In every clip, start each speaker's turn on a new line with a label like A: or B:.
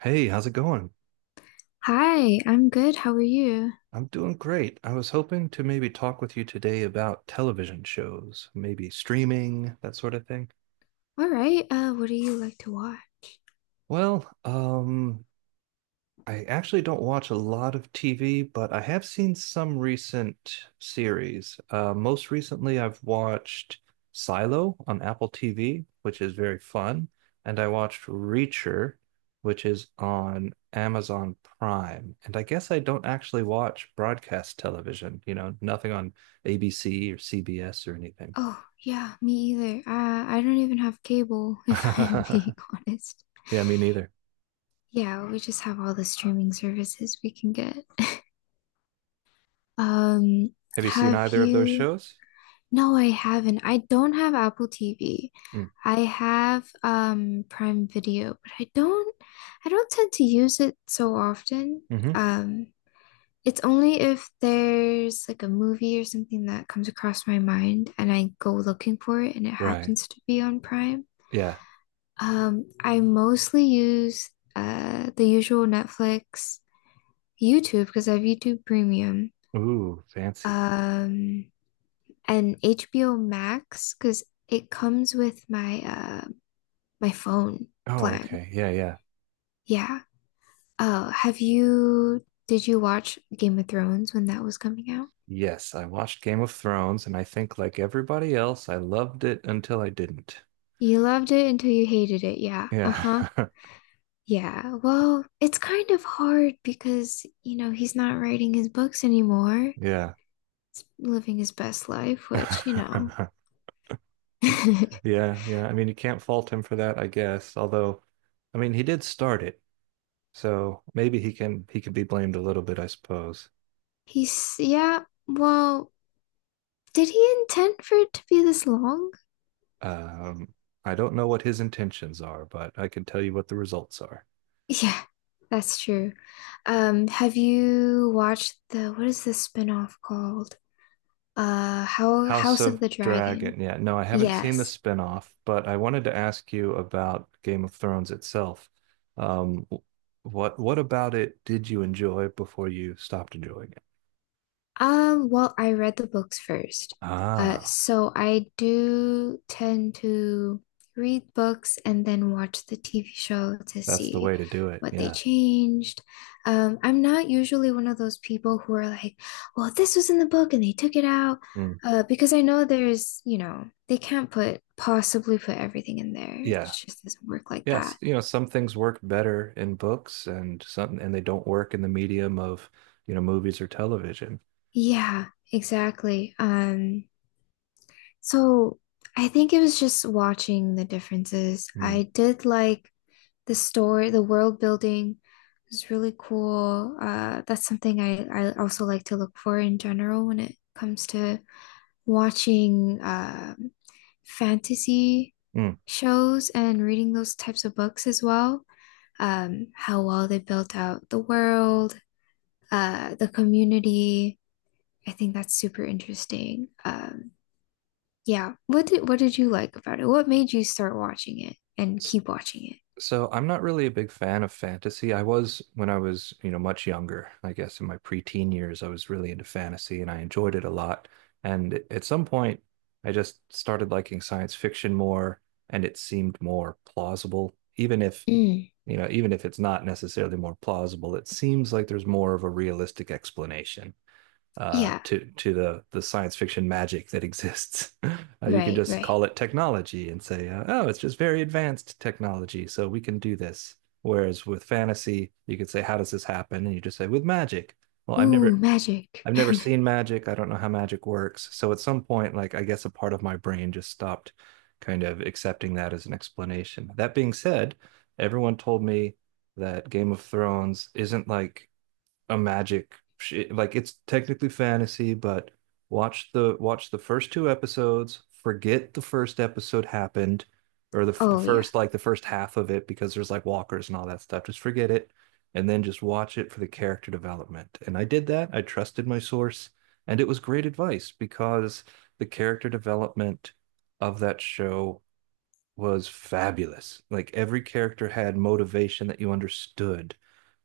A: Hey, how's it going?
B: Hi, I'm good. How are you?
A: I'm doing great. I was hoping to maybe talk with you today about television shows, maybe streaming, that sort of thing.
B: All right. What do you like to watch?
A: Well, um, I actually don't watch a lot of TV, but I have seen some recent series. Most recently, I've watched Silo on Apple TV, which is very fun, and I watched Reacher, which is on Amazon Prime. And I guess I don't actually watch broadcast television, you know, nothing on ABC or CBS or anything.
B: Oh, yeah, me either. I don't even have cable, if I'm being honest.
A: Yeah, me neither.
B: Yeah, we just have all the streaming services we can get. Um,
A: Have you seen
B: have
A: either of those
B: you?
A: shows?
B: No, I haven't. I don't have Apple TV.
A: Mm,
B: I have Prime Video, but I don't tend to use it so often.
A: hmm.
B: Um, It's only if there's like a movie or something that comes across my mind and I go looking for it and it
A: Right.
B: happens to be on Prime.
A: Yeah.
B: I mostly use the usual Netflix, YouTube because I have YouTube Premium,
A: Ooh, fancy.
B: um, and HBO Max because it comes with my my phone
A: Oh,
B: plan.
A: okay. Yeah, yeah.
B: Yeah. Oh, have you did you watch Game of Thrones when that was coming out?
A: Yes, I watched Game of Thrones, and I think, like everybody else, I loved it until I didn't.
B: You loved it until you hated it. Yeah.
A: Yeah.
B: Uh-huh. Yeah, well, it's kind of hard because, you know, he's not writing his books anymore,
A: Yeah.
B: living his best life, which, you know,
A: Yeah, yeah. I mean, you can't fault him for that, I guess. Although, I mean, he did start it, so maybe he can be blamed a little bit, I suppose.
B: he's, yeah, well, did he intend for it to be this long?
A: Um, I don't know what his intentions are, but I can tell you what the results are.
B: Yeah, that's true. Have you watched the, what is the spin-off called? How
A: House
B: House of
A: of
B: the Dragon.
A: Dragon. Yeah, no, I haven't seen the
B: Yes.
A: spin-off, but I wanted to ask you about Game of Thrones itself. Um, w- what about it did you enjoy before you stopped enjoying it?
B: Well, I read the books first.
A: Ah,
B: So I do tend to read books and then watch the TV show to
A: that's the
B: see
A: way to do it.
B: what they
A: Yeah.
B: changed. I'm not usually one of those people who are like, well, this was in the book and they took it out.
A: Mm.
B: Because I know there's, you know, they can't put possibly put everything in there. It
A: Yeah.
B: just doesn't work like
A: Yes,
B: that.
A: you know, some things work better in books and some and they don't work in the medium of, you know, movies or television.
B: Yeah, exactly. So I think it was just watching the differences.
A: Mm.
B: I did like the story, the world building was really cool. That's something I also like to look for in general when it comes to watching fantasy
A: Mm.
B: shows and reading those types of books as well. How well they built out the world, the community. I think that's super interesting. Yeah. What did you like about it? What made you start watching it and keep watching it?
A: So I'm not really a big fan of fantasy. I was when I was, you know, much younger. I guess in my preteen years, I was really into fantasy and I enjoyed it a lot. And at some point, I just started liking science fiction more and it seemed more plausible. Even if,
B: Mm.
A: you know, even if it's not necessarily more plausible, it seems like there's more of a realistic explanation
B: Yeah,
A: to the science fiction magic that exists. You can
B: right,
A: just
B: right.
A: call it technology and say, "Oh, it's just very advanced technology, so we can do this." Whereas with fantasy, you could say, "How does this happen?" And you just say, "With magic." Well, I've
B: Ooh,
A: never
B: magic.
A: I've never seen magic. I don't know how magic works. So at some point, like I guess a part of my brain just stopped kind of accepting that as an explanation. That being said, everyone told me that Game of Thrones isn't like a like it's technically fantasy, but watch the first two episodes, forget the first episode happened or
B: Oh yeah.
A: the first half of it because there's like walkers and all that stuff. Just forget it and then just watch it for the character development. And I did that. I trusted my source and it was great advice because the character development of that show was fabulous. Like every character had motivation that you understood.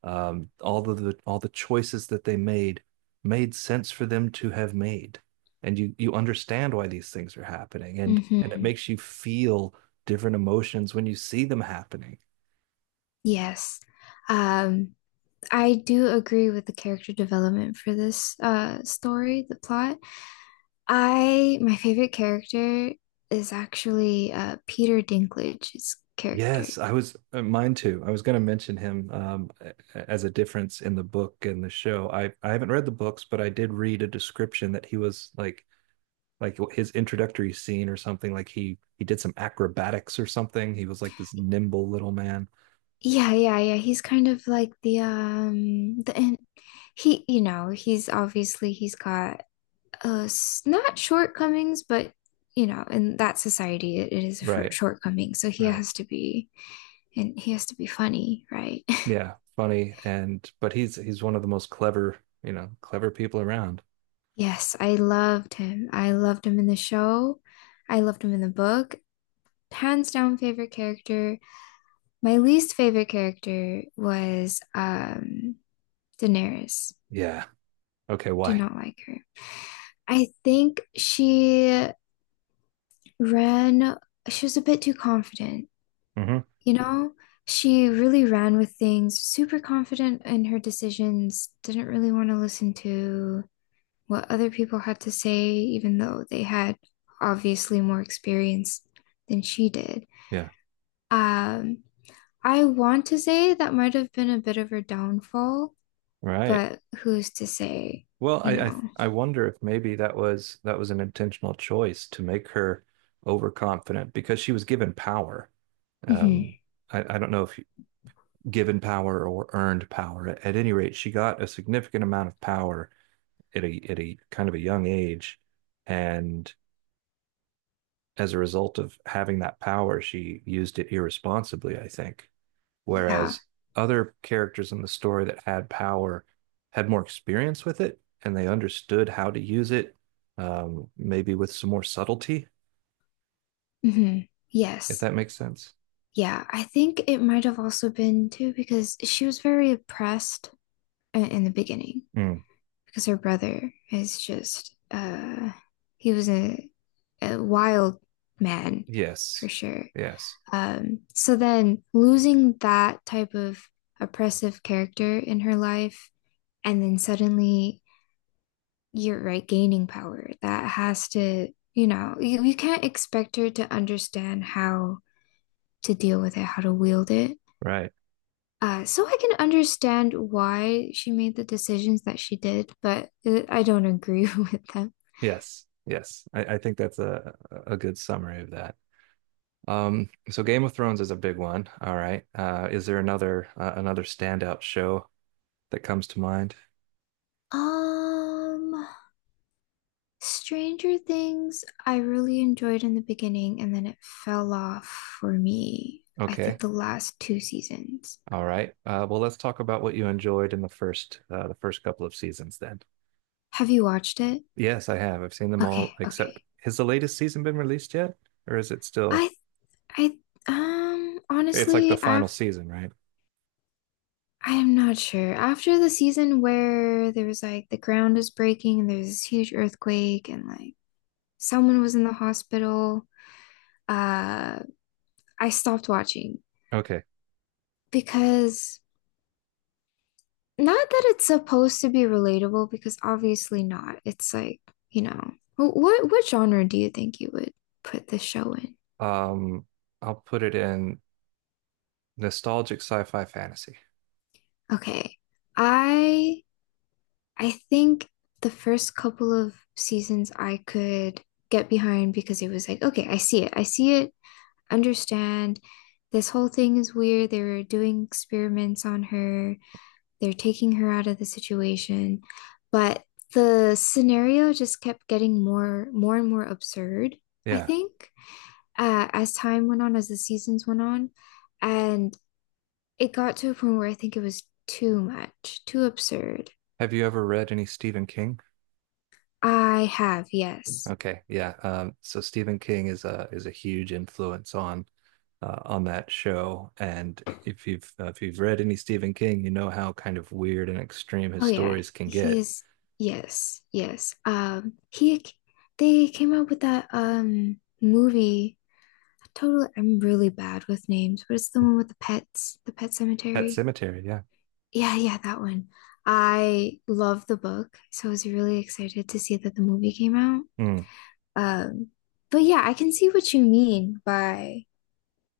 A: All the choices that they made made sense for them to have made. And you understand why these things are happening and it
B: Mm-hmm.
A: makes you feel different emotions when you see them happening.
B: Yes. Um, I do agree with the character development for this story, the plot. I My favorite character is actually Peter Dinklage's character.
A: Yes, I was mine too. I was going to mention him as a difference in the book and the show. I haven't read the books, but I did read a description that he was like his introductory scene or something like he did some acrobatics or something he was like this nimble little man.
B: Yeah, yeah, yeah. He's kind of like the and he you know, he's obviously he's got not shortcomings, but you know, in that society it is a
A: Right,
B: shortcoming. So
A: right.
B: he has to be funny, right?
A: Yeah, funny, and but he's one of the most clever, you know, clever people around.
B: Yes, I loved him. I loved him in the show. I loved him in the book. Hands down favorite character. My least favorite character was Daenerys.
A: Yeah, okay,
B: Did
A: why?
B: not like her. I think ran, she was a bit too confident,
A: Hmm.
B: you know? She really ran with things, super confident in her decisions, didn't really want to listen to what other people had to say, even though they had obviously more experience than she did. Um, I want to say that might have been a bit of her downfall,
A: Right.
B: but who's to say,
A: well
B: you
A: I, I
B: know?
A: I wonder if maybe that was an intentional choice to make her overconfident because she was given power. um
B: Mm-hmm.
A: i, I don't know if given power or earned power at any rate she got a significant amount of power at a kind of a young age, and as a result of having that power, she used it irresponsibly, I think.
B: Yeah.
A: Whereas other characters in the story that had power had more experience with it and they understood how to use it, maybe with some more subtlety,
B: Hmm.
A: if
B: Yes.
A: that makes sense.
B: Yeah. I think it might have also been too because she was very oppressed in the beginning
A: Mm.
B: because her brother is just he was a wild man for
A: Yes.
B: sure.
A: Yes.
B: So then losing that type of oppressive character in her life, and then suddenly you're right, gaining power. That has to, you know, you can't expect her to understand how to deal with it, how to wield it.
A: Right.
B: So I can understand why she made the decisions that she did, but I don't agree with them.
A: Yes. Yes. I think that's a good summary of that. So Game of Thrones is a big one. All right. Is there another another standout show that comes to mind?
B: Um, Stranger Things, I really enjoyed in the beginning and then it fell off for me. I
A: Okay.
B: think the last two seasons.
A: All right. Well, let's talk about what you enjoyed in the first couple of seasons then.
B: Have you watched it?
A: Yes, I have. I've seen them
B: Okay,
A: all except
B: okay.
A: has the latest season been released yet? Or is it still
B: I I
A: it's like the
B: honestly,
A: final
B: after
A: season, right?
B: I am not sure. After the season where there was like the ground is breaking and there's this huge earthquake and like someone was in the hospital, uh I stopped watching
A: Okay.
B: because not that it's supposed to be relatable because obviously not. It's like, you know, what genre do you think you would put this show in?
A: Um, I'll put it in nostalgic sci-fi fantasy.
B: Okay. I I think the first couple of seasons I could get behind because it was like, okay, I see it. I see it. Understand. This whole thing is weird. They were doing experiments on her. They're taking her out of the situation, but the scenario just kept getting more and more absurd, I
A: Yeah.
B: think, as time went on, as the seasons went on, and it got to a point where I think it was too much, too absurd.
A: Have you ever read any Stephen King?
B: I have, yes.
A: Okay, yeah. So Stephen King is a huge influence on that show, and if you've read any Stephen King, you know how kind of weird and extreme his
B: Oh yeah,
A: stories can
B: he
A: get.
B: is yes, yes. He They came out with that movie. Totally, I'm really bad with names, but it's the one with the pets, the pet
A: Pet
B: cemetery.
A: Cemetery, yeah.
B: Yeah, yeah, that one. I love the book, so I was really excited to see that the movie came out.
A: Mm,
B: Um, but yeah, I can see what you mean by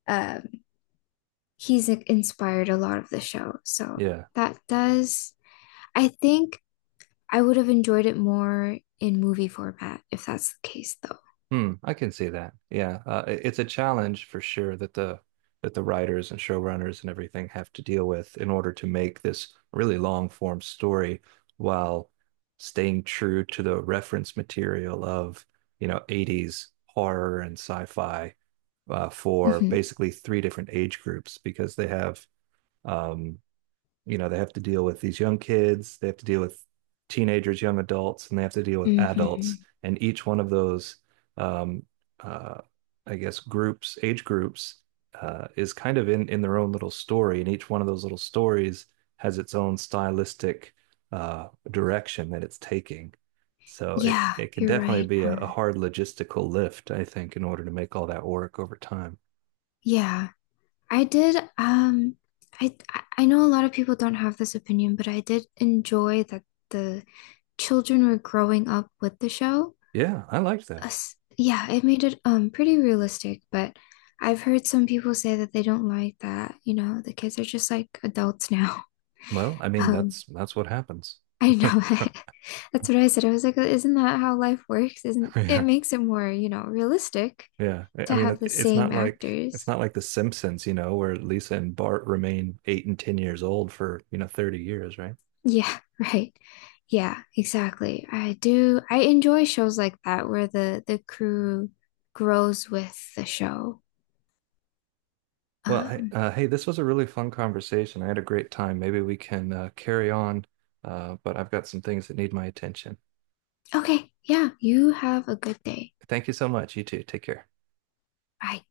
B: um he's like, inspired a lot of the show. So
A: yeah.
B: that does, I think I would have enjoyed it more in movie format if that's the case, though.
A: Hmm, I can see that. Yeah, it's a challenge for sure that the writers and showrunners and everything have to deal with in order to make this really long form story while staying true to the reference material of, you know, 80s horror and sci-fi for
B: Hmm.
A: basically three different age groups because they have um, you know, they have to deal with these young kids, they have to deal with teenagers, young adults, and they have to deal with adults.
B: Hmm.
A: And each one of those, um, uh, I guess, groups, age groups, is kind of in their own little story, and each one of those little stories has its own stylistic direction that it's taking. So
B: Yeah,
A: it can
B: you're
A: definitely
B: right.
A: be a
B: Huh.
A: hard logistical lift, I think, in order to make all that work over time.
B: Yeah. I did I know a lot of people don't have this opinion, but I did enjoy that the children were growing up with the show.
A: Yeah, I like that.
B: Us, yeah, it made it pretty realistic, but I've heard some people say that they don't like that, you know, the kids are just like adults now.
A: Well, I mean,
B: Um
A: that's what happens.
B: I know That's what I said. I was like, isn't that how life works? Isn't it
A: Yeah.
B: makes it more, you know, realistic
A: Yeah, I
B: to
A: mean,
B: have the same
A: it's
B: actors?
A: not like The Simpsons, you know, where Lisa and Bart remain 8 and 10 years old for, you know, 30 years, right?
B: Yeah, right. Yeah, exactly. I do. I enjoy shows like that where the crew grows with the show.
A: Well, hey,
B: Um,
A: hey, this was a really fun conversation. I had a great time. Maybe we can carry on, but I've got some things that need my attention.
B: okay, yeah, you have a good day.
A: Thank you so much. You too. Take care.
B: Bye.